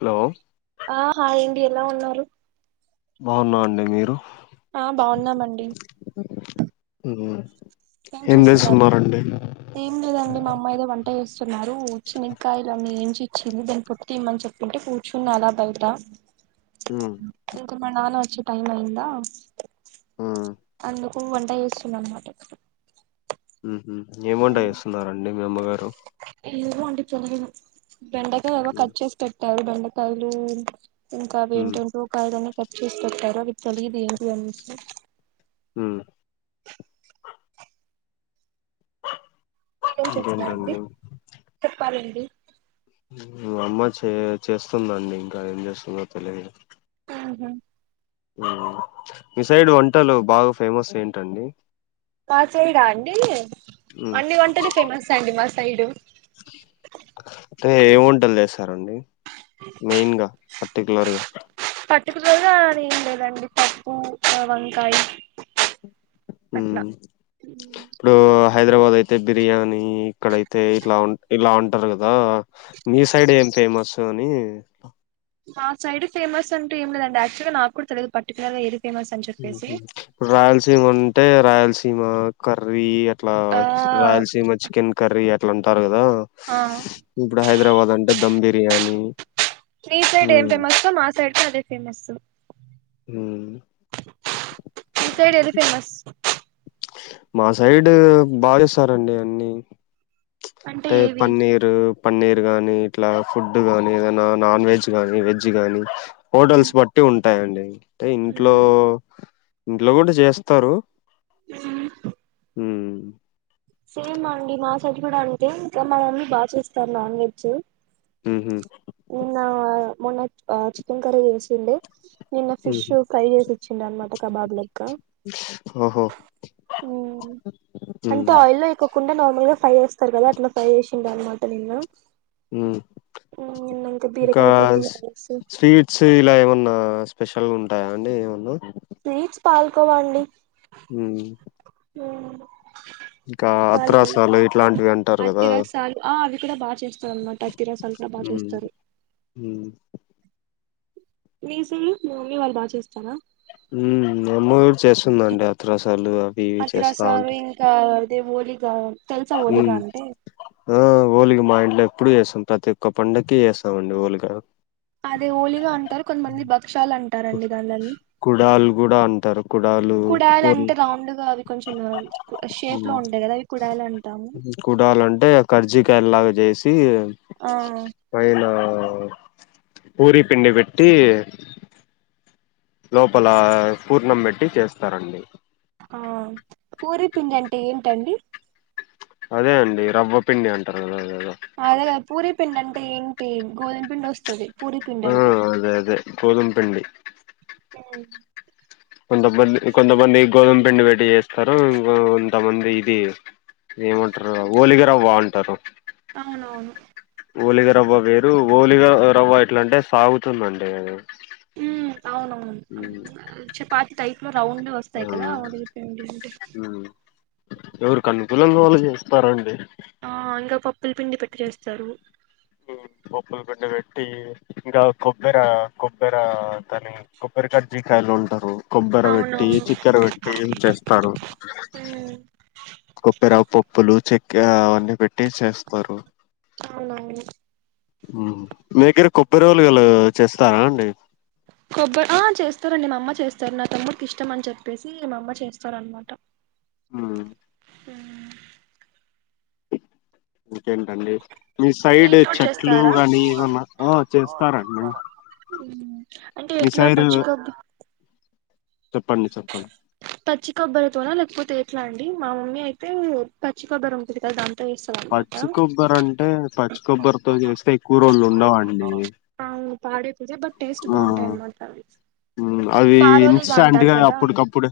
hello ఆ hi అండి ఎలా ఉన్నారు బాగున్నా అండి మీరు ఆ బాగున్నామండి ఏం చేస్తున్నరండి ఏం లేదండి మా అమ్మా ఏదో వంట వేస్తున్నారు శనగకాయలున్నీ ఏం వచ్చింది దాని పొట్టు తిమ్మని చెప్పంటే కూర్చున అలా బయట ఉమ్ మా నాన వచ్చి టైం అయందా ఉమ్ అందుకు వంట చేస్తుందిన్నమాట ఏమ్ వంట చేస్తున్నారండి మీ అమ్మగారు ఏమో అండి బెండకాయలు ఏవో కట్ చేసి పెట్టారు బెండకాయలు ఇంకా అవి ఉమ్ ఏంటంటో కాయలన్నీ కట్ చేసి పెట్టారు అది తెలియదు ఏంటి అని ఉం మీరేం చేస్తున్నారండి ఇంకేంటండి చెప్పాలండి మా అమ్మ చే చేస్తుందండి ఇంకా ఏం చేస్తుందో తెలియదు ఆహ మీ సైడ్ వంటలు బాగా ఫేమస్ ఏంటండి మా సైడా అండి ఉమ్ అన్ని వంటలు ఫేమస్ అండి మా సైడు అంటే ఏం వంటలు చేస్తారండి మెయిన్గా పర్టికులర్గా పట్టిక్యులర్ గా అని ఏం లేదండి పప్పు వంకాయ్ ఉమ్ ఇప్పుడు ఆ హైదరాబాద్ అయితే బిర్యానీ ఇక్కడైతే ఇట్లా ఇలా ఉంటాది కదా మీ సైడ్ ఏం ఫేమస్ అని మా సైడ్ ఫేమస్ అంటే ఏం లేదండి యాక్చువల్గా నా కూడా తెలీదు పర్టికులర్గా ఏ రాయలసీమ అంటే రాయలసీమ కర్రీ అట్లా ఆ రాయలసీమ చికెన్ కర్రీ అట్లా ఉంటాది కదా కదా ఆ ఇప్పుడు హైదరాబాద్ అంటే ధమ్ బిర్యానీ మీ సైడ్ ఏం ఉమ్ ఫేమస్ ఓ మా సైడ్ కూడా అదే ఫేమస్ ఉం మీ సైడ్ ఏది ఫేమస్ మా సైడ్ బాగా చేస్తారండి అన్ని అంటే పన్నీరు పన్నీర్ గాని ఇట్లా ఫుడ్ గాని ఏదనా నాన్ వెజ్ గానీ వెజ్ గాని హోటల్స్ బట్టి ఉంటాయండి అంటే ఇంట్లో ఇంట్లో కూడా చేస్తారు అ హ సేమ్ అండి మా సైడ్ కూడా అంతే ఇంకా మనన్నీ బాగా చేస్తారు నాన్ వెజ్ ఉహు నిన్న మొన్న ఆ చికెన్ కర్రీ చేసి ఉండే నిన్న ఫిష్ ఉహు ఫ్రై చేసి ఇచ్చిందనమాట కబాబ్ లెక్క ఓహో ఉమ్ ఉమ్ ఆయిల్లో ఎయ్యకోకుండా నార్మల్ గా ఫ్రై చేస్తారు కదా అట్లా ఫ్రై చేసిందనమాట నిన్న హ నిన్న ఇంకా బీరకాయ కర్రీ రైస్ స్వీట్స్ ఇలా ఏమన్నా స్పెషల్గా ఉంటాయా అండి ఏమన్నా స్వీట్స్ పాల్కోవండి ఊ [inaudible] ఇకా అత్ర్రాసాలు ఇట్లాంటివి అన్ అతి రసాలు ఆ అవి కూడ బా చేస్తాన్మాట అతి రసాలు కూడ బాగా చేస్తరు ఊ మీర్ సర్ మీ మమ్మీ వాళ్ళు బా చేస్తారా ఉమ్మ్ మామ్మ గూడ చేస్తుందండి అత్రాసాలు అవి ఇవి చేస్తా ఉంటది ది వోలిగా ఉమ్ ఆ ఓలిగ మా ఇంట్లొ ఎప్పుడు జెస్తం ప్రతి ఒక్క పండక్కి జేస్తామండి ఓలిగా అది ఓలిగా అంటారు కొంత్మంది భక్షాలం గుడాలు గుడా అంటారు గుడాలు కుడాయలు పొ అంటే రౌండ్ గా అవి కొంచెం షేప్ లో ఉంటాయి కదా అవి కుడాయలు అంటాము గుడాలంటే కర్జీకాయల్లాగా జేసీ ఆ ఆ పూరీ పిండి బెట్టీ లోపలా పూర్ణం బెట్టి చేస్తారండి ఆ పూరీ పిండంటె ఏంటండి అదే అండి రవ్వ పిండి అంటరు గదా అదే గద పూరీ పిండంటె ఏంటీ గోధమ్పిండొస్తది పూరీ పిండంటె గోధమ్ పిండి ఉ కొంతమందికి కొంతమంది గోధుమ్పిండి బెట్టి జేస్తరూ ఇగ కొంతమంది ఇది ఏమంట్రూ ఓలిగరవ్వాంటరు అవునవును ఓలిగరవ్వ వేరూ ఓలిగ అ రవ్వ ఎట్లంటె సాగుతుందండీది ఊ అవునవును చపాతి టైప్లొ ఆ రౌండ్గొస్తాయి కదా [inaudible] ఎవరికనుకూలంగ వాళ్లు జేస్తారండి ప్పల్ పిండి పెట్టి చేస్తారు మ్మ్ కొప్పుల్ ఎండబెట్టి ఇంగ కొబ్బెరా కొబ్బెరా దాన్ని కొబ్ [unintelligible] కాయలుంటారు కొబ్బర బెట్టీ అవునవును చేక్కెర బెట్టీ చేస్తారు మ్మ్ కొప్పెరా పప్పులు చెక్కెరా అవన్నీ పెట్టీ చేస్తారు అవునవును మ్మ్ మీ దగ్గర కొబ్బరోలుగలా చేస్తారా అండి కొబ్బ ఆ చేస్తారండి మామ్మ చేస్తారు నా తమ్ముడికిష్టమన్ చెప్పేసీ మా అమ్మ చేస్తారన్మాట మ్మ్ [inaudible] ఇంకేంటండి మీ సైడ్ ఇంట్లో కూడా చెట్లు చేస్తారా గానీ ఏమన్నా ఆ చేస్తారండి మ్మ్ అంటే మీ ఎట్ల సైడ్ పచ్చికొబ్బ చెప్పండి చెప్పండి పచ్చి కొబ్బరితోనా లేకపోతే ఎట్లా అం డి మా మమ్మీ అయితే పచ్చి కొబ్బరి ఉంటుది కద పచ్చి కొబ్బరంటే పచ్చి కొబ్బరితో జేస్తే ఎక్కువ్ రోజులుండవండీ ఉ పాడైపోతయ్ బట్ టేస్ట్ బావుంటాయన్మాటా మ్మ్ అవీ ఇన్స్టాంట్ గా అప్పుటికప్పుడె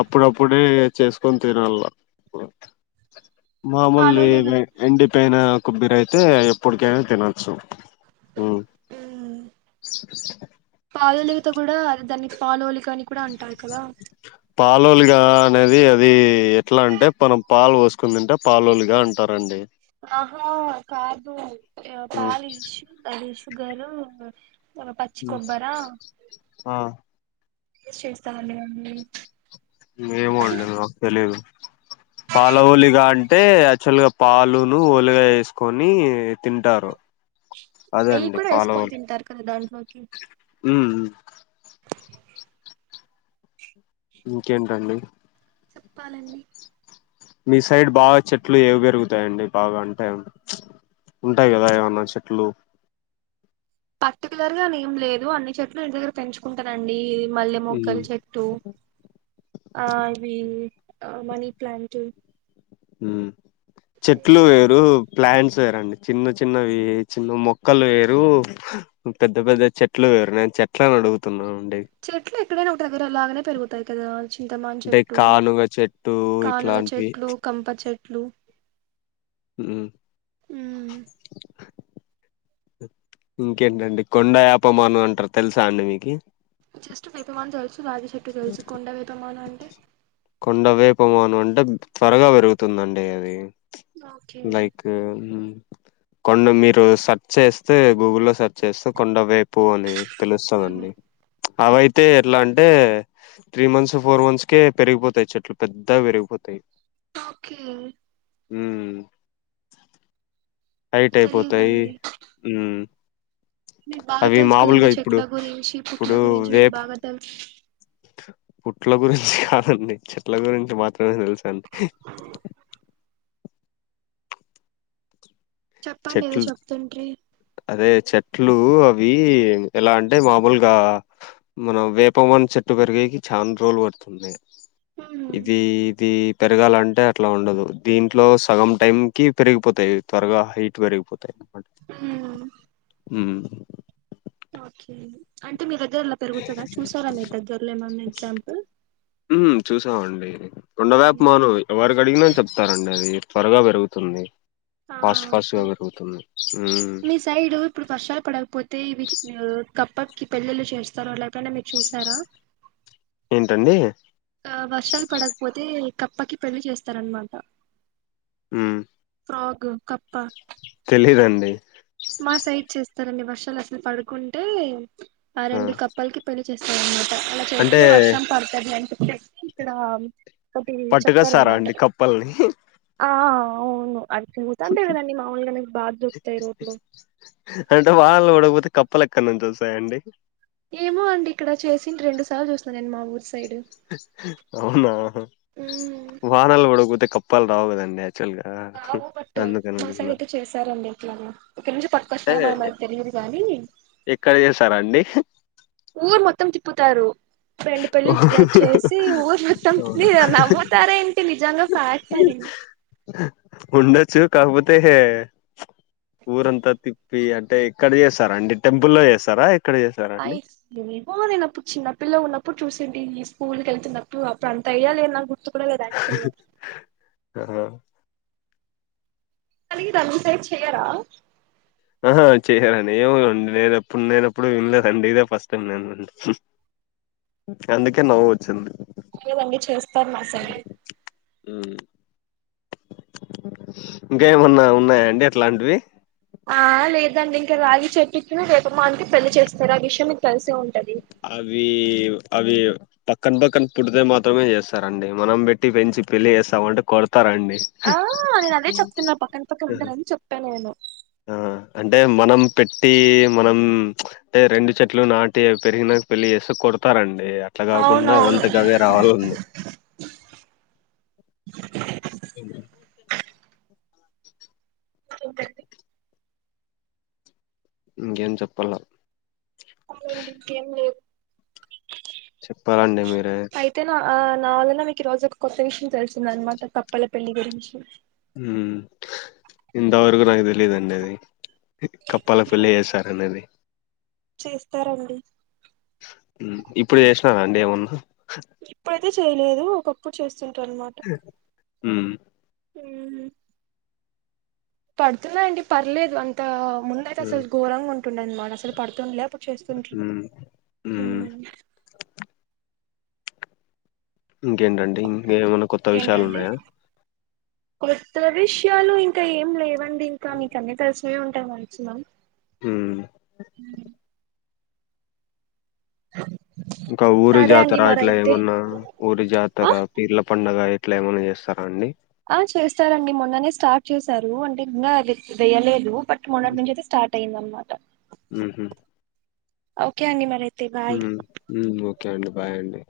అప్పుడప్పుడే పోయి చేసుకొని తినల్ల మామూలు పాలోలిగా ఎండి పైన కొబ్బర అయితే ఎప్పటికైనా తినొచ్చు మ్మ్ పాలోలికతో కూడా అద దాన్ని పాలులి పాలలుగా అనేది అది ఎట్లా అంటే మనం పాలు పోసుకుందంటే పాలులుగా అంటారండి ఆహా కాదు పాలేసి అదిషుగాను ఒక పచ్చి కొబ్బరా ఆ చేస్త మండి మేము ఏమోనండి నాకు తెలీదు పాలవులిగా అంటే అంటే యాక్చువల్ గా పాలును ఓలుగా వేసుకొని తింటారు అదే నెయ్యి అండి కూడా వేసుకొని పాలవలు తింటారు కదా దాంట్లోకి ఉమ్ ఉమ్ ఇంకేంటండి చెప్పాలండి మీ సైడ్ బాగా చెట్లు ఏవి పెరుగుతాయండి బాగా అంటే ఉంటాయి కదా ఏమన్నా చెట్లు పర్టికులర్ గా ఏం లేదు అన్ని చెట్లు నే దగ్గర పెంచుకుంటానండి మల్లె మొగ్గల ఉమ్ చెట్టు ఆ ఇవి ఆ మనీ ప్లాంట్ ఉమ్ చెట్లు ఇంకా వేరు ప్లాంట్స్ వేరండి చిన్న చిన్నవి చిన్న మొక్కలు వేరు పెద్ద పెద్ద చెట్లు వేరు న ఎట్లని అడుగుతున్నాం చెట్లు ఎక్కడైనా ఒక దగ్గరలాగనే పెరుగుతాయి కదా చింతమాన్ అంటే చెట్టు కానుగ చెట్టు కానక ఇట్లాంటివి చెట్లు కంప చెట్టు ట్లు మ్ ఉమ్మ్ ఇంకేంటండి కొండయాపమాను అంటారు తెలుసా అండి మీకి జస్ట్ వేపమాను తెల్సు కొండ వేపమాను అంటె త్వరగా పెరుగుతుందండి అది ఓకే లైక్హ్మ్మ్ కొన్ని మీరు సెర్చ్ చేస్తే గూగుల్లోల్లో సెర్చ్ చేస్తే కొండ వైపు అని తెలుస్తుందండి అవైతే ఎట్లా అంటే త్రీ మంత్స్ ఫోర్ మంత్స్ కే పెరిగిపోతాయి చెట్లు పెద్దగా పెరిగిపోతాయి ఓకే ఉమ్మ్ హైట్ అయిపోతాయి తెలియదండి ఉమ్మ్ మీకు బాగా తెలుసు కదండి చెట్ల గురించి పుట్ల ఇప్పుడు గురించి మీకు వేప్ బాగా తెలుసు పుట్ల గురించి కాదండి చెట్ల గురించి మాత్రమే తెలుసండి చెప్పండి ఏదో చెట్లు చెప్తుండ్రి అదే చెట్లు అవి ఎలా అంటే మామూలుగా మనం వేపమను చెట్టు పెరిగా చానా రోజులు పడుతుంది మ్మ్ ఇది ఇది పెరగాలంటే అట్లా ఉండదు దీంట్లో సగం టైం కి పెరిగిపోతాయి త్వరగా హైట్ పెరిగిపోతాయి మ్మ్ హ్మ్మ్ ఓకే అంటే మీ దగ్గరలా పెరుగుతుందా చూసారా మీ దగ్గరలో ఏమన్నా ఎగ్జాంపుల్ ఉమ్ చూసామండి కొండవేపుమాను ఎవరికి అడిగిన చెప్తారండి అది త్వరగా పెరుగుతుంది ఆ ఫాస్ట్ ఫాస్ట్ ఓకే గా పెరుగుతుంది మ్మ్ మీ సైడ్ ఇప్పుడు వర్షాలు పడకపోతే ఇవి చిన్నవి కప్పక్కి పెళ్ళిళ్ళు చేస్తారు అలాగని మీరు చూసారా టండి ఆ వర్షాలు పడకపోతే కప్పకి పెళ్ళి చేస్తారు అనమాట ఆ అగు కప్ప తెలీదండి మా సైడ్ చేస్తారండి వర్షాలు అసలు పడుకుంటే ఆ రెండు కప్పాలకి పెళ్లి చేస్తారు అనమాట అలా చేస్తే అంటే వర్షం పడతదనీ అని చెప్పేసి ఇక్కడ ఒకటి పట్టుకొస్తారా చెప్తారన్నమాట అండి కప్పల్ని ఆ అవును అది చూస్తంటే కదండి మాముూలుగానే బా దొరుకుతాయి రో అంటే వానాలు పడకపోతే కప్పలు ఎక్కడ నుంచి వస్తాయండి ఏమో అండి ఇక్కడ చేసి రెండు సార్లు చూసిన నేను మా ఊర్ అవునా మ్మ్ వానాలు పడకపోతే కప్పలు రావు కదండి యాక్చువల్ గా రావు బట్ అందుకని మా అడిగిన సైడ్ అయితే చేశారండి ఇట్లానే ఎక్కడ నుంచి పట్టు అంటే కోస్తారో మరి ఎ- మనకు తెలి కానీ ఎక్కడ చేసారాండి ఊరు మొత్తం తిప్పుతారు రెండు పెళ్లిలు ఇలా చేసి ఊరు మొత్తం అవునా మీరు నవ్వుతారే ఏంటి నిజంగా ప్యాక్ట్ అది ఉండొచ్చు కాకపోతే ఊరంతా తిప్పి అంటే ఏక్కడ చేస్తారు అండి టెంపుల్ల్లో చేస్తారా ఎక్కడ చేస్తారా అండి ఐస్ [unintelligible] నేను అప్పు చిన్న పిల్ల గా ఉన్న ప్పుడు చూసింటి నేను స్కూల్ కి వెళ్తునప్పుడు అప్పుడు అంత ఐడియా లేదు అ నాకు గుర్తు కూడా లేదు యాక్చువల్ గా ఆహా ఆవి థా మీ సైడ్ చెయరా ఆహా చేయ్యారండి ఏమండి నేను ఎప్పుడు నేనప్పుడు వినలేదు అండి ఇదే ఫస్ట్ టైమ్ నేను అందుకే నవ్వు వచ్చింది లేదండి చేస్తారు మా సైడు ఉ ఇంకా ఏమన్నా ఉన్నాయాండి అట్లాంటివి ఆ లేదండి ఇంకా రాగి చెట్టు కి ను వేప మాను కి పెళ్లి చేస్తారు ఆ విషయం మీకు తెలిసే ఉంటది అవి అవి పక్కన పక్కన పుడితే మాత్రమే చేస్తారండి మనం పెట్టి పెంచి పెళ్ళి చేస్తామంటే కొ తరండి ఆ నేను అదే చెప్తున్నా పక్కన పక్కన ఉంటారని చెప్పా నేను ఆ అంటే మనం పెట్టి మనం అంటే రెండు చెట్లు నాటి పెరిగినాక పెళ్ళి చేస్తే కొడతారండి అట్లా కాకుండా అవి అవునవును అంతకు అవే రావాలండి [inaudible] ఇంకేంటి ఇంకేం చెప్పాల్ల అవునండి ఇంకేం లేదు చెప్పాలండి మీరే అయితే నా ఆ నా వలన మీకు ఈ రోజు ఒక కొత్త విషయం తెలిసిందనమాట కప్పల పెళ్లి గురించి ఊ ఇంతవరకు నాకు తెలిదండి అది కప్పల పెళ్లి చేస్తారనేది చేస్తారండి ఉ ఇప్పుడు చేసినారా అండి ఏమన్నా ఇప్పుడైతే చేయలేదు ఒకప్పుడు చేస్త హూమ్ ఉమ్ పడుతున్నాయండి పర్లేదు అంతా ముందయితే మ్మ్ అసలు ఘోరంగా ఉంటుండే అన్నమాట అసలు పడుతుండలే అప్పుడు చేస్తుంటడు మ్మ్ మ్మ్ ఉమ్ ఇంకేంటండి ఇంకేమన్నా కొత్త విషయాలు ఇంకేంటండి ఉన్నాయా కొత్త విషయాలు ఇంకా ఏం లేవండి ఇంకా మీకు అన్నీ తెలుసు ఏ ఉంటాయి మంచిగా హ్మ్ ఇంకా ఊరి సరే అండి జాతర ఇట్లా మరైతే ఏమన్నా ఊరి జాతర ఆ పీర్ల పండగ ఇట్లా ఏమన్నా చేస్తారా అండి ఆ చేస్తారండి మొన్ననే స్టార్ట్ చేశారు అంటే ఇ వేయలేదు బట్ మొన్నటి నుంచి అయితే స్టార్ట్ అయింది అన్నమాట ఉహు ఓకే అండి మరి ఉమ్ ఓకే అండి బాయ్ అండి